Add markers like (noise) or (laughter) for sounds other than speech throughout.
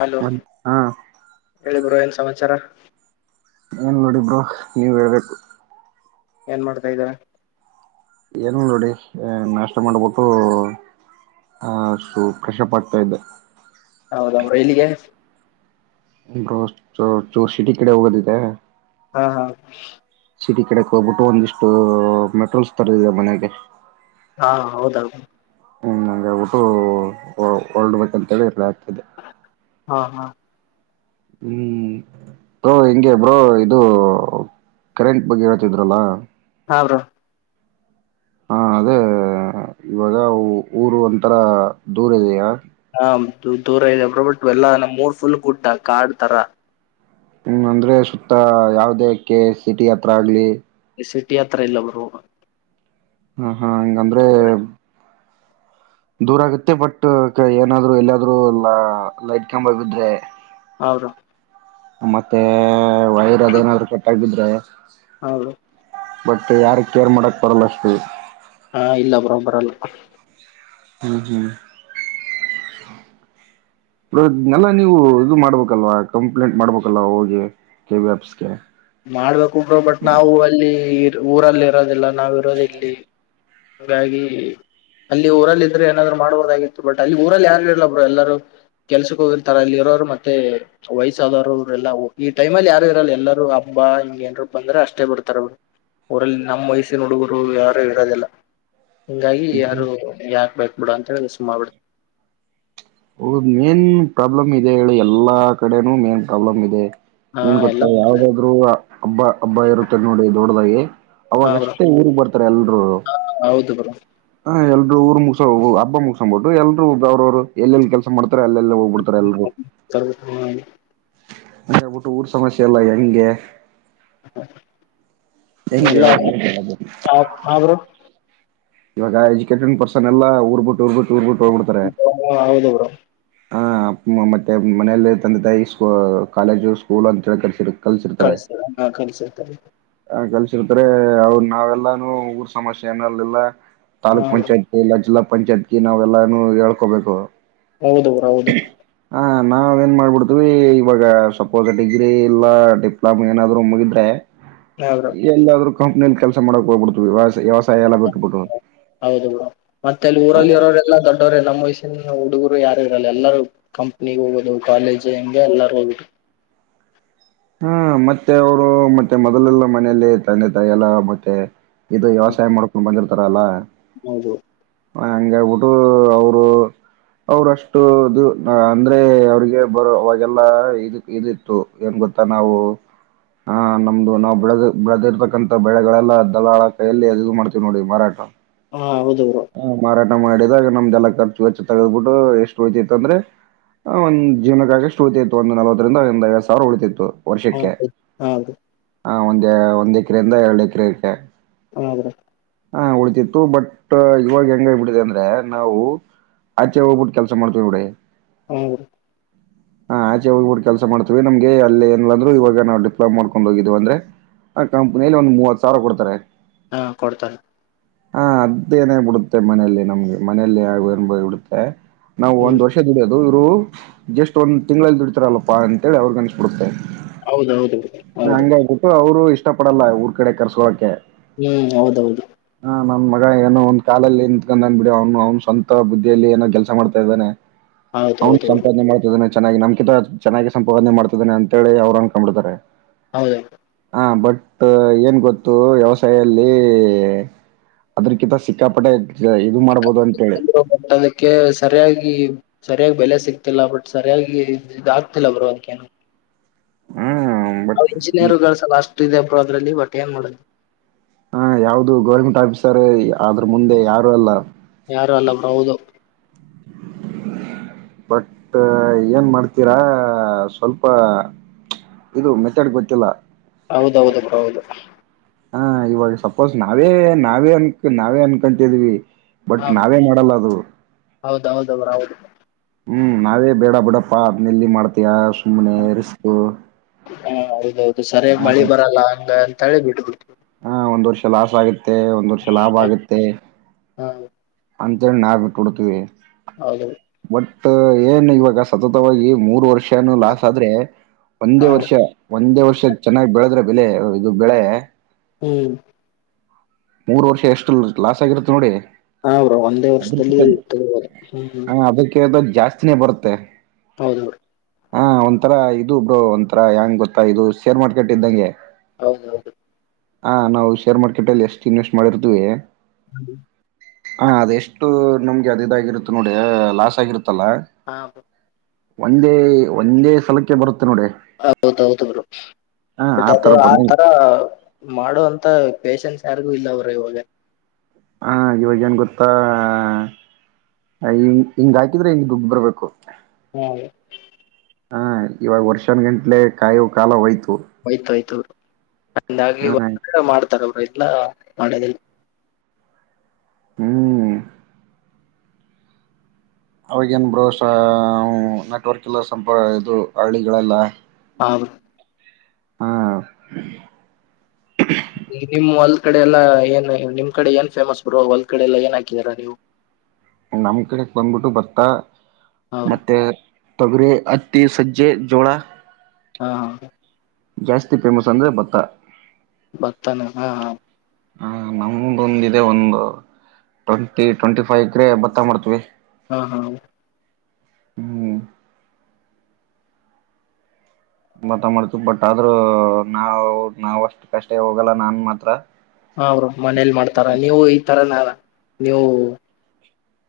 Hello ಮ ಹಾ (inaudible) ಹೇಳಿ ಬ್ರೋ ಏನ್ ಸಮಾಚಾರ ಏನ್ ನೋಡಿ ಬ್ರೋ ನೀವ್ ಹೇಳ್ಬೇಕು ಏನ್ ಮಾಡ್ತಾ ಇದಾರೆ ಏನ ನೋಡಿ ನಾಷ್ಟ ಮಾಡ್ಬಿಟ್ಟು ಹ ಪ್ರೈಶಾಪ್ ಆಗತಾ ಇದೆ ಹೌದ ಬ್ರೋ ಎಲ್ಲಿಗೆ ಬ್ರೋ ಚೂರ್ ಚರು ಸಿಟಿ ಕಡೆ ಹೋಗೋದಿದೆ ಹಾ ಹಾ (unintelligible) ಸಿಟಿ ಕಡೆಕ್ ಹೋಗ್ಬಿಟ್ಟು ಒಂದಿಷ್ಟು ಮೆಟ್ರಲ್ಸ್ ತರದದೆ ಮನೆಗೆ. ಹಾ ಹೌದೌ ಹಂಗೆ ಬಿಟ್ಟು ಹೂ ಹೂರಡಬೇಕಂತೆ ಪ್ಲಾನ್ ಹಾಕಿದ್ದೆ. ಹಾ ಹಾ. ಹ್ಮ್. ಬ್ರೋ ಹಿಂಗೆ ಬ್ರೋ ಇದು ಕರೆಂಟ್ ಬಗ್ಗೆ ಹೇಳ್ತಿದ್ರಲ್ಲ ಹಾ ಬ್ರೋ. ಹಾ ಅದೇ ಇವತ್ತು ಊರು ಒಂತರ ದೂರ ಇದೆಯಾ? ಹಾ ದೂರ ಇದೆ ಬ್ರೋ ಬಟ್ ಎಲ್ಲ ನಮ್ಮ್ ಊರ್ ಫುಲ್ ಗುಡ್ಡ ಕಾಡ ತರಾ ಹ್ಮ್ ಅಂದ್ರೆ ಸುತ್ತ ಯಾವದಕ್ಕೆ ಸಿಟಿ ಹತ್ರ ಆಗ್ಲಿ ಸಿಟಿ ಹತ್ರ ಇಲ್ಲ ಬ್ರೋ. ಹಾ ಹಾ ಹಂಗಂದ್ರೆ ದೂರ ಆಗುತ್ತೆ ಬಟ್ ಏನಾದ್ರು ಎಲ್ಲಾದ್ರೂ ಲೈಟ್ ಕಂಬ ಬಿದ್ರೆ ಹೌದಾ - ಮತ್ತೆ ವೈರ್ ಅದೇನಾದ್ರು ಕಟ್ ಆಗಿ ಬಿದ್ರೆ - ಹೌದು. ಮತ್ತೆ ಯಾರ ಕೇರ್ ಮಾಡಕ್ ಬರಲ್ಲ ಅಷ್ಟೇ. ಹಾ ಇಲ್ಲ ಬ್ರೋ ಬರೋಲ್ಲ. (unintelligible) ಇ ಇದ್ನಲ್ಲ ನೀವು ಇದು ಮಾಡ್ಬೇಕಲ್ವಾ ಕಂಪ್ಲೇಂಟ್ ಮಾಡ್ಬೇಕಲ್ಲ ಹೋಗಿ ಕೆ ವಿ ಆಪ್ಸ್ಗೆ. ಮಾಡ್ಬೇಕು ಬಟ್ ನಾವು ಅಲ್ಲಿ ಊರಲ್ಲಿ ಇರೋದಿಲ್ಲ ನಾವ್ ಇರೋದು ಇಲ್ಲಿ. ಹಿಂಗಾಗಿ ಅಲ್ಲಿ ಊರಲ್ಲಿ ಇದ್ರೆ ಏನಾದ್ರು ಮಾಡ್ಬೋಡ್ದಾಗಿತ್ತು ಬಟ್ ಅಲ್ಲಿ ಊರಲ್ಲಿ ಯಾರು ಇಲ್ಲಬ್ರೋ ಎಲ್ಲಾರೂ ಕೆಲ್ಸಕ್ಕೆ ಹೋಗಿರ್ತರ ಇಲ್ಲಿ ಇರೋರು ಮತ್ತೆ ವಯಸ್ಸಾದರು ಅವ್ರ ಎಲ್ಲ ಈ ಟೈಮ ಅಲ್ಲಿ ಯಾರು ಇರಲ್ಲ ಎಲ್ಲರೂ ಆಫ್ ತುಂಬಾ ಹಿಂಗ ಏನ್ರು ಬಂದ್ರ ಅಷ್ಟೇ ಬಿಡ್ತಾರ್ ಅವರು ಅವರಲ್ಲಿ ನಮ್ಮ್ ವಯಸ್ಸಿನ ಹುಡುಗರು ಯಾರು ಇರೋದಲ್ಲ. ಹಿಂಗಾಗಿ ಯಾರು ಯಾಕ್ ಬೇಕ ಬಿಡು ಅಂತ ಹೇಳಿ ಸುಮ ಆಗಿ ಬಿಡ್ತ ಹೌದ ಮೇನ್ ಪ್ರಾಬ್ಲಮ್ ಇದೆ ಹೇಳಿ ಎಲ್ಲಾ ಕಡೆನೂ ಮೇನ್ ಪ್ರಾಬ್ಲಮ್ ಇದೆ. ಹಾ ಏನ್ ಎಲ್ಲ ಗೊತ್ತಾ ಯಾವದಾದ್ರು ಹಬ್ಬ ಹಬ್ಬ ಇರುತ್ತ ನೋಡಿ ದೊಡ್ದದಾಗಿ ಅವಾಗ ಅಷ್ಟೇ ಊರಿಗ್ ಬರ್ತಾರೆ ಎಲ್ರೂ. ಹಾ ಹೌದು ಬ್ರೋ. ಹ ಎಲ್ಲರೂ ಊರು ಮುಗಸ ಹೋಗ ಹಬ್ಬ ಮುಗಸಕ್ಂಬ ಬಿಟ್ಟು ಎಲ್ರು ಬ ಅವ್ರವ್ರು ಎಲ್ಲೆಲ್ಲಿ ಕೆಲಸ ಮಾಡ್ತಾರೆ ಅಲ್ಲಿಲೆಗ ಬಿಡ್ತಾರೆ ಎಲ್ಲರೂ ಅದ ಬಿಟ್ಟು ಊರ್ ಸಮಸ್ಯೆ ಎಲ್ಲ ಹೆಂಗೆ? ಹೆಂಗ್ ಎಲ್ಲ. ಹೇಳೋದು ಅಂತ ಹೇಳದು (unintelligible) ಇವ ಈ ಎಡಿಕೇಟೆಡ್ ಪರ್ಸನ್ ಎಲ್ಲ ಊರುಬಿಟ್ಟು ಊರ ಬಿಟ್ಟ ಹೋಗಿಬ್ಬಿಡ್ತಾರೆ. ಹಾ ಹೌದು ಬ್ರೋ. ಹ ಮತ್ತೆ ಮನೆಯಲ್ಲಿ ತಂದೆ ತಾಯಿ ಸ್ ಕಾಲೇಜು ಸ್ಕೂಲ್ ಅಂತ ಹೇಳಿ ಕರ್ಸಿರು. ಕಳಸ್ತಾರ ಹಾ ಕಳ್ಸಿರ್ತಾರೆ. ಕಲ್ಸಿರ್ತಾರೆ ಅವ್ರು ನಾವೆಲ್ಲಾನು ಊರ್ ಸಮಸ್ಯೆ ಏನಲಿಲ್ಲ ಹಾ ತಾಲೂಕ್ ಬ್ರೋ ಪಂಚಾಯತ್ ಇಲ್ಲ ಜಿಲ್ಲಾ ಪಂಚಾಯತ್ಗೆ ನಾವೆಲ್ಲಾನು ಹೇಳ್ಕೋಬೇಕು. ಹೌದು ಊರ ಹೌದು. ಹ ನಾವ ಏನ್ ಮಾಡ್ಬಿಡ್ತೀವಿ ಇವಾಗ ಸಪೋಸ್ ಡಿಗ್ರಿ ಇಲ್ಲ ಡಿಪ್ಲೊಮಾ ಏನಾದ್ರು ಮುಗಿದ್ರೆ. ಹಾ ಬ್ರೋ ಎಲ್ಲಾದ್ರೂ ಕಂಪ್ನಿಯಲ್ಲಿ ಕೆಲ್ಸ ಮಾಡಕ್ ಹೋಗ್ಬಿಡ್ತವಿ ವ್ಯ ವ್ಯವಸಾಯ ಎಲ್ಲ ಬಿಟ್ಟಬಿಟ್ಟು. ಹೌದುೌಡ ಮತ್ತೆ ಅಲ್ಲಿ ಊರಲ್ಲಿ ಇರೋರೆಲ್ಲಾ ದೊಡ್ಡ ವ್ರ ನಮ್ಮ್ ವಯಸ್ಸಿನ ಹುಡುಗರು ಯಾರು ಇರಲ್ಲ ಎಲ್ಲಾರೂ ಕಂಪ್ನಿ ಹೋಗೋುದು ಕಾಲೇಜ್ ಹಂಗೆ ಎಲ್ಲರ ಹೋಗಬು ಹಾ ಮತ್ತೆ ಅವರು ಮತ್ತೆ ಮೊದಲೆಲ್ಲ ಮನೇೆಯಲ್ಲಿ ತಂದೆ ತಾಯಿ ಎಲ್ಲ ಮತ್ತೆ ಇದು ವ್ಯವಸಾಯ ಮಾಡ್ಕೊಂಡು ಬಂದಿರ್ತಾರಲ್ಲಾ ಹೌದು ಹಂಗ ಆಬಿಟ್ಟು ಅವರು ಅವ್ರಷ್ಟು ಇದು ಅಂದ್ರೆ ಅವ್ರಿಗೆ ಬರೋ ಅವಾಗೆಲ್ಲ ಇದ ಇದಿತ್ತು ಏನ್ ಗೊತ್ತ ನಾವು ಹಾ ನಮ್ದು ನಾವವು ಬಿಳದ ಬೆಳದಿರ್ತಕ್ಕಂಥ ಬೆಳೆಗಳೆಲ್ಲ ದಲಾಳ ಕೈಯಲ್ಲಿ ಅದು ಮಾಡ್ತೀವಿ್ ನೋಡಿ ಮಾರಾಟ ಹಾ ಹೌದುರು ಹಾ ಮಾರಾಟ ಮಾಡಿದಾಗ ನಮ್ದ ಎಲ್ಲ ಖರ್ಚ ವಚ್ಚು ತಗ್ಬಿಟ್ಟು ಎಷ್ಟು ವಯಚ್ಚ ತಂದ್ರೆ ಆ ಒಂದ್ೀವನಕ್ಕಾಗ ಅಷ್ಟು ಉಳಿತತಿತ್ತು ಒಂದು ನವತ್ತರಿಂದ ಒಂದ ಐ ಸಾವಿರ ಉಳಿತಿತ್ತು ಹಾ ವರ್ಷಕ್ಕೆ ಹಾ ಬ್ರೋ ಹಾಂ ಒಂದು ಒಂದು ಎಕ್ರೆಯಿಂದ ಎರಡು ಎಕರೆಕ್ಕೆ ಹೌದ್ರೀ ಹಾ ಉಳತಿತ್ತು ಬಟ್ ಇವಾಗ ಹೆಂಗಬಿಟ್ಟಿದೆ ಅಂದ್ರೆ ನಾವು ಆಚೆ ಹೋಗ್ಬಟ್ಟ ಕೆಲಸ ಮಾಡ್ತವಿ ಇಡಡೆ ಹೌ ರೀ ಹಾ ಆಚೆ ಹೋಗ್ಬಿಟ್ಟ ಕೆಸ ಮಾಡ್ತೀವಿ ನಮಗೆ ಅಲ್ಲಿಏನ್ ಅಂದ್ರರುವ ನಾವು ಡಿಪ್ಲಮ ಮಾಡ್ೊಂಡು ಹೋಗಿದೀ ಅಂದ್ರೆ ಆ ಕಂಪ್ನಿಯಲ್ಲಿ ಒಂದು್ ಮೂವತ್ ಸಾವಿರ ಕೊಡ್ತಾರೆ ಹಾ ಕೊಡ್ತಾರೆ ಹಾ ಅದೇನೇ ಬಿಡುತ್ತೆ ಮನೆಯಲ್ಲಿ ನಮ್ಗೆ ಮನೆಯಲ್ಲಿ ಯ ಏನುಬಡುತ್ತೆ ನಾವು ಒಂದು ಹ್ಮ್ ವರ್ಷ ದುಡಿಯೋದು ಇವರು ಜಸ್ಟ್ ಒಂದು ತಿಂಗಳಲ್ಲಿ ದುಡ್ತಾರಲ್ಲಪ್ಪ ಅಂತೇಳಿ ಅವ್ರಿಗೆ ಅನ್ಿಸಬಿಡುತ್ತೆ ಹೌದೌದು ಬ್ರೋ ಹೌದು ಹಂಗ ಆಬಟ್ಟು ಅವರು ಇಷ್ಟ ಪಡಲ್ಲ ಊರ್ ಕಡೆ ಕರ್ಸ್ಕೋಕೆ ಹ್ಮ್ ಹೌದೌದು ಹಾ ನನ್ ಮಗ ಏನೋ ಒಂದ್ ಕಾಲಲ್ಲಿ ನಿಂತ್ಕೊಂಡ್ಂದ್ ಬಿಡಿ ಅವ್ನು ಅವ್ನು ಸ್ವಂತ ಬುದ್ಧಿಯಲ್ಲಿ ಏನೋ ಕೆಲಸ ಮಾಡ್ತಾ ಇದ್ದಾನೆ (inaudible) ಅವನ್ ಬ್ರೋ ಸಂಪಾದನೆ ಮಾಡ್ತಿದ್ದಾನೆ ಚೆನ್ನಾಗಿ ನಮ್ಕಿಂತ ಚೆನ್ನಾಗಿ ಸಂಪಾದನೆ ಮಾಡ್ತಿದ್ದಾನೆ ಅಂತ ಹೇಳಿ ಅವ್್ರನ್ ಕಕೊಂಡ್ಿಡ್ತಾರೆ ಹೌದ ಹಾ ಬಟ್ ಏನ್ ಗೊತ್ತು ವ್ಯವಸಾಯದಲ್ಲಿ ಅದ್ರಕಿಂತ ಸಿಕ್ಕಾಪಟೆ ಇದು ಮಾಡ್ಬೋದು ಅಂತೇಳಿ ಬ ಅದಕ್ಕೆ ಸರಿಯಾಗಿ ಸರಿಯಾಗಿ ಬೆಲೆ ಸಿಕ್ತಿಲ್ಲ ಬಟ್ ಸರಿಯಾಗಿ ಇದ ಆಗ್ತಿಲ್ಲ ಬರುವೋದಕೇನ ಹ್ಮ ನಾವು ಇಂಜಿನಿಯಯರ್ಗಳು ಸಲ ಅಷ್ಟ ಇದೆ ಬ್ರೋ ಅದ್ರಲ್ಲಿ ಒಟ್ಟಟ್ ಏನ್ ಮಾಡೋದು ಹಾ ಯಾವ್ದು ಗೌರ್ಮೆಂಟ್ ಆಫೀಸರ್ ಅದ್ರ ಮುಂದೆ ಯಾರು ಅಲ್ಲ ಯಾರು ಅಲ್ಲ ಬ್ರೌದು ಬಟ್ ಏನ್ ಮಾಡ್ತೀರಾ ಸ್ವಲ್ಪ ಇದು ಮೆತಡ್ ಗೊತ್ತಿಲ್ಲ ಹೌದೌದು ಹೌದು ಹ ಇವಾಗ ಸಪೋಸ್ ನಾವೇ ನಾವೇ ಅನ್ಕ ನಾವೇ ಅನ್ಕಂತಿದ್ವಿ ಬಟ್ ನಾವೇ ಮಾಡಲ್ಲ ಅದು ಹೌದ ಹೌದ ಬ್ರ ಹೌದು ಹ್ಮ್ ನಾವೇ ಬೇಡ ಬಿಡಪ್ಪಾ ಅದ್ನೆಲ್ಲಿ ಮಾಡ್ತಯ ಸುಮಮ್ಮ್ನೆ ರಿಸ್ತು ಹಾ ಹೌದೌದು ಸರಿಯಾಗಿ ಮಳಿ ಬರಲ್ಲ ಹಂಗ ಅಂತ ಹೇಳಿ ಬಿಡ್ಬಿಟ್ಟು ಹಾ ಒಂದ್ ವರ್ಷ ಲಾಸ್ ಆಗುತ್ತೆ ಒಂದ್ ವರ್ಷ ಲಾಭ ಆಗುತ್ತೆ (unintelligible) ಅಂತೇಳಿ ನಾವು ಬಿಟ್ಟು ಬಿಡ್ತೀವಿ (unintelligible) ಒಟ್ ಏನ್ ಇವಾಗ ಸತತವಾಗಿ ಮೂರ್ ವರ್ಷನು ಲಾಸ್ ಆದ್ರೆ ಒಂದೇ ಹ ವರ್ಷ ಒಂದೇ ವರ್ಷ ಚೆನ್ನಾಗ್ ಬೆಳದ್ರೆ ಬೆಲೆ ಇದು ಬೆಳೆ ಹ್ಮ್ ಮೂರು ವರ್ಷ ಎಷ್ಟು ಲಾಸ್ ಆಗಿರುತ್ತೆ ನೋಡಿ ಹ ಬ್ರೋ ಒಂದೇ ವರ್ಷದಲ್ಲಿ ಅದಕ್ಕಿಂತ ತಗಿಬೋಧು ಹ್ಮ್ ಹ್ಮ್ (unintelligible) ಜಾಸ್ತಿನೇ ಬರುತ್ತೆ ಹೌದೌದು ಹಾ ಒಂಥರಾ ಇದು ಬ್ರೋ ಒಂಥರಾ ಹೆಂಗ್ ಗೊತ್ತಾ ಇದು ಶೇರ್ ಮಾರ್ಕೆಟ್ ಇದ್ದಂಗೆ ಹೌದೌದು ಹಾ ನಾವು ಶೇರ್ ಮಾರ್ಕೆಟ್ ಅಲ್ಲಿ ಎಷ್ಟು ಇನ್ವೆಸ್ಟ್ ಮಾಡಿರ್ತೀವಿ (inaudible) ಹಾ ಅದೆಷ್ಟು ನಮ್ಗೆ ಅದ ಇದಾಗಿರುತ್ತ ನೋಡಿ ಲಾಸ್ ಆಗಿರುತ್ತಲ್ಲ ಹಾ (inaudible) ಒಂದೇ ಒಂದೇ ಸಲಕ್ಕೆ ಬರುತ್ತೆ ನೋಡಿ ಹೌದೌದು ಬ್ರೋ ಹ ಬಟ್ ಅದು ಆತರ ಆ ಬಂದ ತರ ಮಾಡುವ ಅಂತ ಪೇೇಶನ್ಸ್ ಯಾರಿಗು ಇಲ್ಲ ಬ್ರೋ ಇವಾಗ ಹ ಇವಾಗ ಏನ್ ಗೊತ್ತಾ ಹ ಹಿಂಗ್ ಹಿಂಗೆ ಹಾಕಿದ್ರೆ ದುಡ್ಡು ಬರ್ಬೇಕು (unintelligible) ಹ ಇವಾಗ ವರ್ಷನ್ ಗಂಟ್ಲೆ ಕಾಯುವ ಕಾಲ ಹೋಯ್ತು ಹೋಯಿತು ಹೋಯಿತು ಬ್ರೋ ಹಂಗಾಗಿ ಹ ಇವತ್ತು ವಿಡಿಯೋ ಮಾಡ್ತಾರೆ ಬ್ರೋ ಇಲ್ಲ ಮಾಡೋದಿಲ್ಲ ಹ್ಮ್ ಅವಾಗೇನ್ ಬ್ರೋ ಸಾ ನೆಟ್ವರ್ಕ್ ಇಲ್ಲ ಸಂಪ ಇದು ಹಳ್ಳಿಗಳೆಲ್ಲ ಹಾ ಬ್ರೋ ಹಾ ನಿಮ್ಮ್ ಹೊಲದ ಕಡೆ ಎಲ್ಲಾ ಏನ್ ನಿಮ್ ಕಡೆ ಏನ್ ಫೇಮಸ್ ಬೋ ಒಲ್ ಕಡೆ ಎಲ್ಲ ಏನ್ ಹಾಕಿದಾರಾ ನೀವು ನಮ್ ಕಡೆಕ್ ಬಂದ್ಬಿಟ್ಟು ಭತ್ತ ಹಾ ಬ್ರೋ ಮತ್ತೆ ತೊಗರಿ ಹತ್ತಿ ಸಜ್ಜೆ ಜೋಳ ಹಾ ಜಾಸ್ತಿ ಫೇಮಸ್ ಅಂದ್ರೆ ಭತ್ತ ಬರ್ತಾನ ಹಾ ಹ ಹ ನಮ್ದೊಂದ ಇದೆ ಒಂದು ಟ್ವೆಂಟಿ ಟ್ವೆಂಟಿ ಫೈ ಎಕರೆ ಭತ್ತಾ ಮಾಡ್ತೀವಿ ಹಾ ಹಾ ಹ್ಮ್ ಭತ್ತ ಮಾಡ್ತೀವಿ ಬಟ್ ಆದ್ರೂ ನಾವು ನಾವ್ ಅಷ್ಟು ಕಷ್ಟೇ ಹೋಗಲ್ಲ ನಾನ್ ಮಾತ್ರ ಹ ಬ್ರೋ ಮನೇಲಿ ಮಾಡ್ತಾರ ನೀವು ಈ ತರನ ನೀವು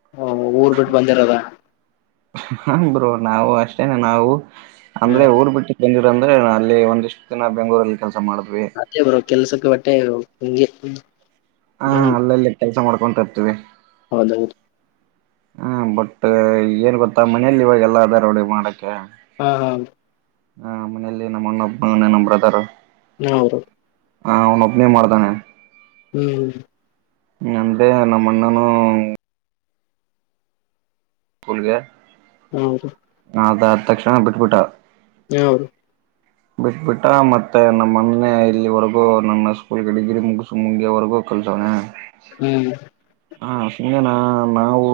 (inaudible) ಊರ್ ಬಿಟ್ಟು ಬಂದಿರದ ಹೂ ಬ್ರೋ ನಾವು ಅಷ್ಟೇನೆ ನಾವು ಅಂದ್ರೆ ಹ್ಮ್ ಊರ್ ಬಿಟ್ ಬಂದಿರಂದ್ರೆ ಅಲ್ಲಿ ಒಂದಿಷ್ಟ್ ದಿನ ಬೆಂಗಳೂರಲ್ಲಿ ಕೆಲಸ ಮಾಡಿದ್ವಿ ಅದ್ಕೆ ಬ್ರೋ ಕೆಲ್ಸಕ್ಕೆ ಬಟ್ಟೆ ಹಗೆ ಹ್ಮ್ (unintelligible) ಕೆಲಸ ಮಾಡ್ಕೊಂತ ತರ್ತೀವಿ ಹೌದೌದು ಹ್ಮ ಬಟ್ ಏನ್ ಗೊತ್ತಾ ಮನಲಿ ಇವಾಗ ಎಲ್ಲ ಅದ ರೋಡಿ ಮಾಡಕ್ಕೆ. ಹಾ ಹಾ. ಹ ಮನೆಯಲ್ಲಿ ನಮ್ಮಣಬ್ಬನೆ ಅದಾನೆ ನಮ್ಮ್ ಬ್ರದರು. ಹೌದು ಹಾ ಅವ್ನ ಒಬ್ನೇ ಮಾಡ್ತಾನೆ. ಹ್ಮ್ ಅಂದೇ ನಮ್ಮಣ್ಣನು. ಪುಲಗ್ಯ. ಹೌದು ಹ ಅದಾದ್ ತಕ್ಷಣ ಬಿಟ್ಬಿಟ್ಟವ್. ಯಾರು. ಬಿಟ್ಬಿಟ್ಟ ಮತ್ತೆ ನಮ್ಮ ಅಣ್ಣನೆ ಇಲ್ಲಿವರೆಗೂ ನನ್ನ ಸ್ಕೂಲ್ಗೆ ಡಿಗ್ರಿ ಮುಗಸು ಮುಗಿಯವರೆಗೂ. ಕಲ್ದವ್ನೆ. ಹ್ಮ್ ಹಾ ಸುಮ್ನೆ ನಾ ನಾವು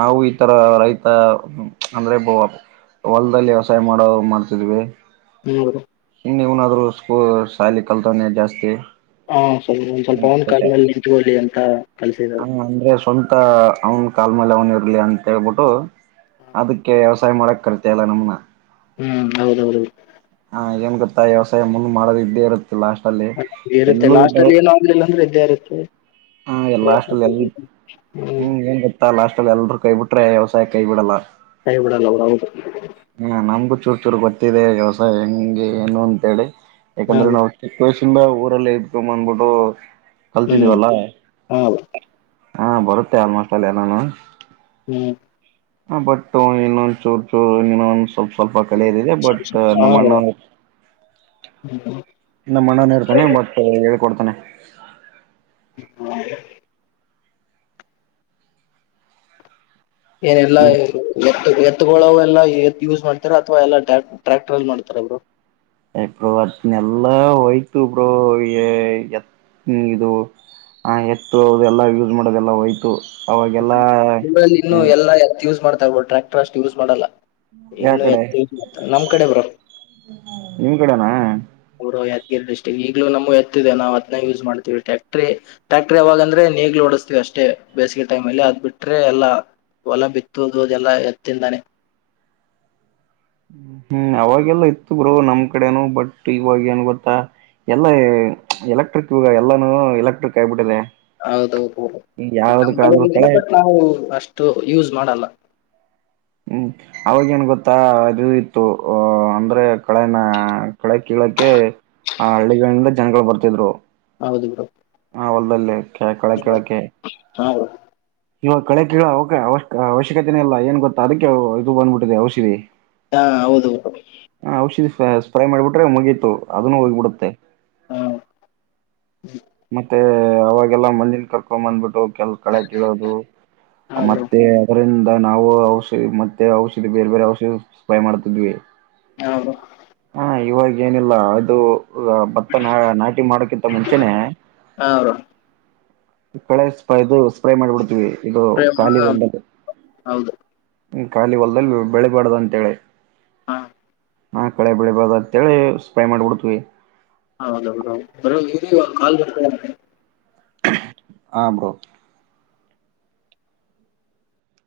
ನಾವು ಈತರ ರೈತ ಅಂದ್ರೆ ಬೋ ಹೊಲದಲ್ಲಿ ವ್ಯವಸಾಯ ಮಾಡೋದ್ ಮಾಡ್ತಿದ್ವಿ. ಹ್ಮ್ ಇನ್ನು ಇವನಾದ್ರು ಸ್ಕೂ ಶಾಲಿ ಕಲ್ತಾನೆ ಜಾಸ್ತಿ. ಹಾ ಸ್ವಲ್ ಒಂದ್ ಸ್ವಲ್ಪ ಅವ್ ಕಾಲ್ ಮೇಲ್ ನಿಂತುಗೊಳ್ಳಿ ಅಂತ ಕಲ್ಸಿ ಅಂದ್ರೆ ಸ್ವಂತ ಅವನ್ ಕಾಲ ಮೇಲೆ ಅವನ ಇರ್ಲಿ ಅಂತ ಹೇಳ್ಬಿಟ್ಟು. ಅದಕ್ಕೆ ವ್ಯವಸಾಯ ಮಾಡಕ್ ಕರ್ತಲ್ಲ ನಮ್ನ. ಹ್ಮ್ ಹೌದೌದೌದು. ಹ ಏನ್ ಗೊತ್ತಾ ವ್ಯವಸಾಯ ಮುಂದ್ ಮಾಡೋದ ಇದ್ದೇ ಇರುತ್ತೆ ಲಾಸ್ಟ್ ಅಲ್ಲಿ ಎಲ್ಲೂ ಗ. ಲ್ಲ ಅಂದ್ರೆ ಇದ್ದೇ ಇರುತ್ತೆ. ಹಾ ಎಲ್ಲಾ ಪ್ರಯತ್ನ ಅಷ್ಟಲ್ಲಿ ಎಲ್ಲಿ ಪಡುವಂತೆ. ಹ್ಮ್ ಏನ್ ಗೋ ತ್ತ ಲಾಸ್ಟ್ ಅಲ್ಲಿ ಎಲ್ರೂ ಕೈ ಬಿಟ್ರೆ ವ್ಯವಸಾಯ ಕೈ ಬಿಡಲ್ಲ. ಕೈ ಬಿಡಲ್ಲ ಹೌದ್ ಹೌದು. ಹ್ಮ ನಮ್ಗೂ ಚೂರು ಚೂರ್ ಗೊತ್ತಿದೆ ವ್ಯವಸಾಯ ಹೆಂಗೆ ಏನು ಅಂತೇಳಿ ಹಾ ಯಾಕಂದ್ರೆ ಬ್ರೋ ನಾವು. ಚಿಕ್ ವಯಸ್ಸಿಂದ ಊರಲ್ಲಿ ಇದ್ಕೊಂದ್ ಬಂದ್ಬಿಟ್ಟು. ಹ್ಮ್ ಕಲ್ತಿದೀವಲ್ಲ ಹ. ಹಾ ಬರುತ್ತೆ ಆಲ್ಮೋಸ್ಟ್ ಆಲ್ ಎಲ್ಲಾನು. ಹ್ಮ್ ಬಟ್ ಇನ್ನೊಂದ್ ಚೂರ್ ಚೂರು ಇನ್ನೊಂದ ಸ್ವಲ್ಪ ಸ್ವಲ್ಪ ಕಲಿಯದಿದೆ ಬಟ್ ನಮ್ಮಣ್ಣ. ಹ್ಮ ಹ್ಮ. ನಮ್ ಅಣ್ಣನು ಇರ್ತಾನೆ ಬಟ್ ಹೇಳ್ಕೊಡ್ತಾನೆ. (unintelligible) ಏನೆಲ್ಲಾ. (unintelligible) ಎತ್ತು ಗೊಳ ಅವು ಎಲ್ಲಾ ಯೂಸ್ ಮಾಡ್ತಾರ ಅಥವಾ ಎಲ್ಲ ಟ್ರ್ಯಾಕ್ಟರ್ ಅಲ್ಲಿ ಮಾಡ್ತಾರೆ ಬ್ರೋ. (unintelligible) ನೆಲ್ಲೋ ಹೋಯ್ತೀವಿ ಬಿಡು ಹೇ ಎತ್ ಹ್ಮ್ ಇದು. ಹಾ ಎತ್ತು ಅವೆಲ್ಲಾ ಯೂಸ್ ಮಾಡೋದೆಲ್ಲ ಹೋಯ್ತು. ಅವಾಗೆಲ್ಲಾ ನಿಮ್ಮಲ್ ಇನ್ನು ಎಲ್ಲ ಎತ್ ಯೂಸ್ ಮಾಡ್ತಾರ್ ಬ್ರೋ ಟ್ರ್ಯಾಕ್ಟರ್ ಅಷ್ಟು ಯೂಸ್ ಮಾಡಲ್ಲ. ಯಾವ ಇನ್ನು ಕಡೆ ಎತ್ (unintelligible) ನಮ್ ಕಡೆ ಬರೋ. ನಿಮ್ ಕಡೆನಾ. ಊರು ಯಾದ್ಗೀರಿ ಡಿಸ್ಟಿಕ್ ಈಗ್ಲೂ ನಮ ಎತ್ತಿದೆ ನಾವು ಅದನ್ನೇ ಯೂಸ್ ಮಾಡ್ತೀವಿ ಟ್ಯಾಕ್ಟ್ರಿ. ಟ್ರ್ಯಾಕ್ಟ್ರ ಯಾವಾಗ ಅಂದ್ರೆ ನೇಗಿಲು ಓಡಿಸಸ್ತೀವಿ ಅಷ್ಟೇ ಬೇಸಿಗೆ ಟೈಮ ಅಲ್ಲಿ ಅದ್ ಬಿಟ್ರೆ ಎಲ್ಲಾ. ಹೊಲ ಬಿತ್ತುದು ಅದೆಲ್ಲಾ ಎತ್ತಿಂದಾನೆ ಹ್ಮ್ ಅವಾಗೆಲ್ಲಾ ಇತ್ತು ಬ್ರೋ ನಮ್ ಕಡೆನು ಬಟ್ ಇವಾಗ ಏನ್ ಗೊತ್ತಾ. ಎಲ್ಲಾ ಎಲೆಕ್ಟ್ರಿಕ್ ಯುಗಾ ಎಲ್ಲಾನು ಎಲೆಕ್ಟ್ರಿಕ್ ಆಗಿಬಿಟ್ಟಿದೆ. ಹೌದೌದು ನಮ್ ಕಡೆ ಇದೇ ಕಳೆ ಬಟ್ ನಾವು ಅಷ್ಟು ಯೂಸ್ ಮಾಡಲ್ಲಾ ಹುಂ ಅವಾಗೇಏನ್ ಗೊತ್ತಾ ಅದು ಇತ್ತು ಅ ಅಂದ್ರೆ ಕಳೆನ ಕಳೇ ಕೀಳಕ್ಕೆ ಆ ಹಳ್ಳಿಗಳಿಂದ ಜನಗಳು ಬರ್ತಿದ್ರು ಹೌದು ಬ್ರೋ ಆ ಹೊಲ್ದಲ್ಲಿ ಕಿಳ ಕೆಳೇ ಕಿಳಕ್ಕೆ ಹಾ ಬ್ರೋ ಇವಾಗ ಕಳೆ ಕೀಳೊ ಅವಶ್ಯಕತೆ ಇಲ್ಲಾ ಏನ್ ಗೊತ್ತಾ ಅದಕ್ಕೆ ಇದು ಬಂದ್ಬಿಟ್ಟಿದೆ ಔಷಧಿ ಹಾ ಹೌದು ಹ ಔಷಧಿ ಸ್ಪ್ರೇ ಮಾಡಿಬಿಟ್ರೆ ಮುಗೀತು ಅದನ್ನು ಹೋಗಿಬಿಡುತ್ತೆ. ಹಾ ಮತ್ತೆ ಅವಾಗೆಲ್ಲಾ ಮಂದಿನ್ ಕರ್ಕೊಂಡ್ ಬಂದ್ಬಿಟ್ಟು ಕೆಲ ಕಳೇ ಕಿಳೋದು ಹಾ ಬ್ರೋ ಮತ್ತೆ ಅದರಿಂದ ನಾವು ಔಷಧಿ ಮ ಔಷಧಿ ಬೇರೆ ಬೇರೆ ಔಷಧಿ ಸ್ಪೇ ಮಾಡ್ತಿದ್ವಿ. ಹೌದು ಹಾ ಇವಾಗೇ ಏನಿಲ್ಲಾ ಅದು ಭತ್ತ ನಾ ನಾಟಿ ಮಾಡಕಿಂತ ಮುಂಚೆನೆ ಹಾ ಬ್ರೋ ಕಳೆ ಸ್ಪೈಇದು ಸ್ಪ್ರೇ ಮಾಡ್ ಬಿಡ್ತೀವಿ ಇದು ಪ್ರೇಮ ಖಾಲಿ ಹಾ ಹೊಲ ಹೌದು ದಲ್ಲಿ ಖಾಲಿ ಹೊಲ್ದಲ್ಲಿ ಬೆಳಿಬಾರಡ್ದ ಅಂತ ಹೇಳಿ ಹಾ ಕಳೆ ಬೆಳೆ ಬಾರದ ಅಂತೇಳಿ ಸ್ಪ್ರೈ ಮಾಡ್ ಬಿಡ್ತೀವಿ ಈಗ ಹೌದ ಹೌದು ಬ್ರೌ ಇರಿ ಕಾಲ್ ಬರ್ತಾ ಇದೆ. ಹಾ ಬ್ರೋ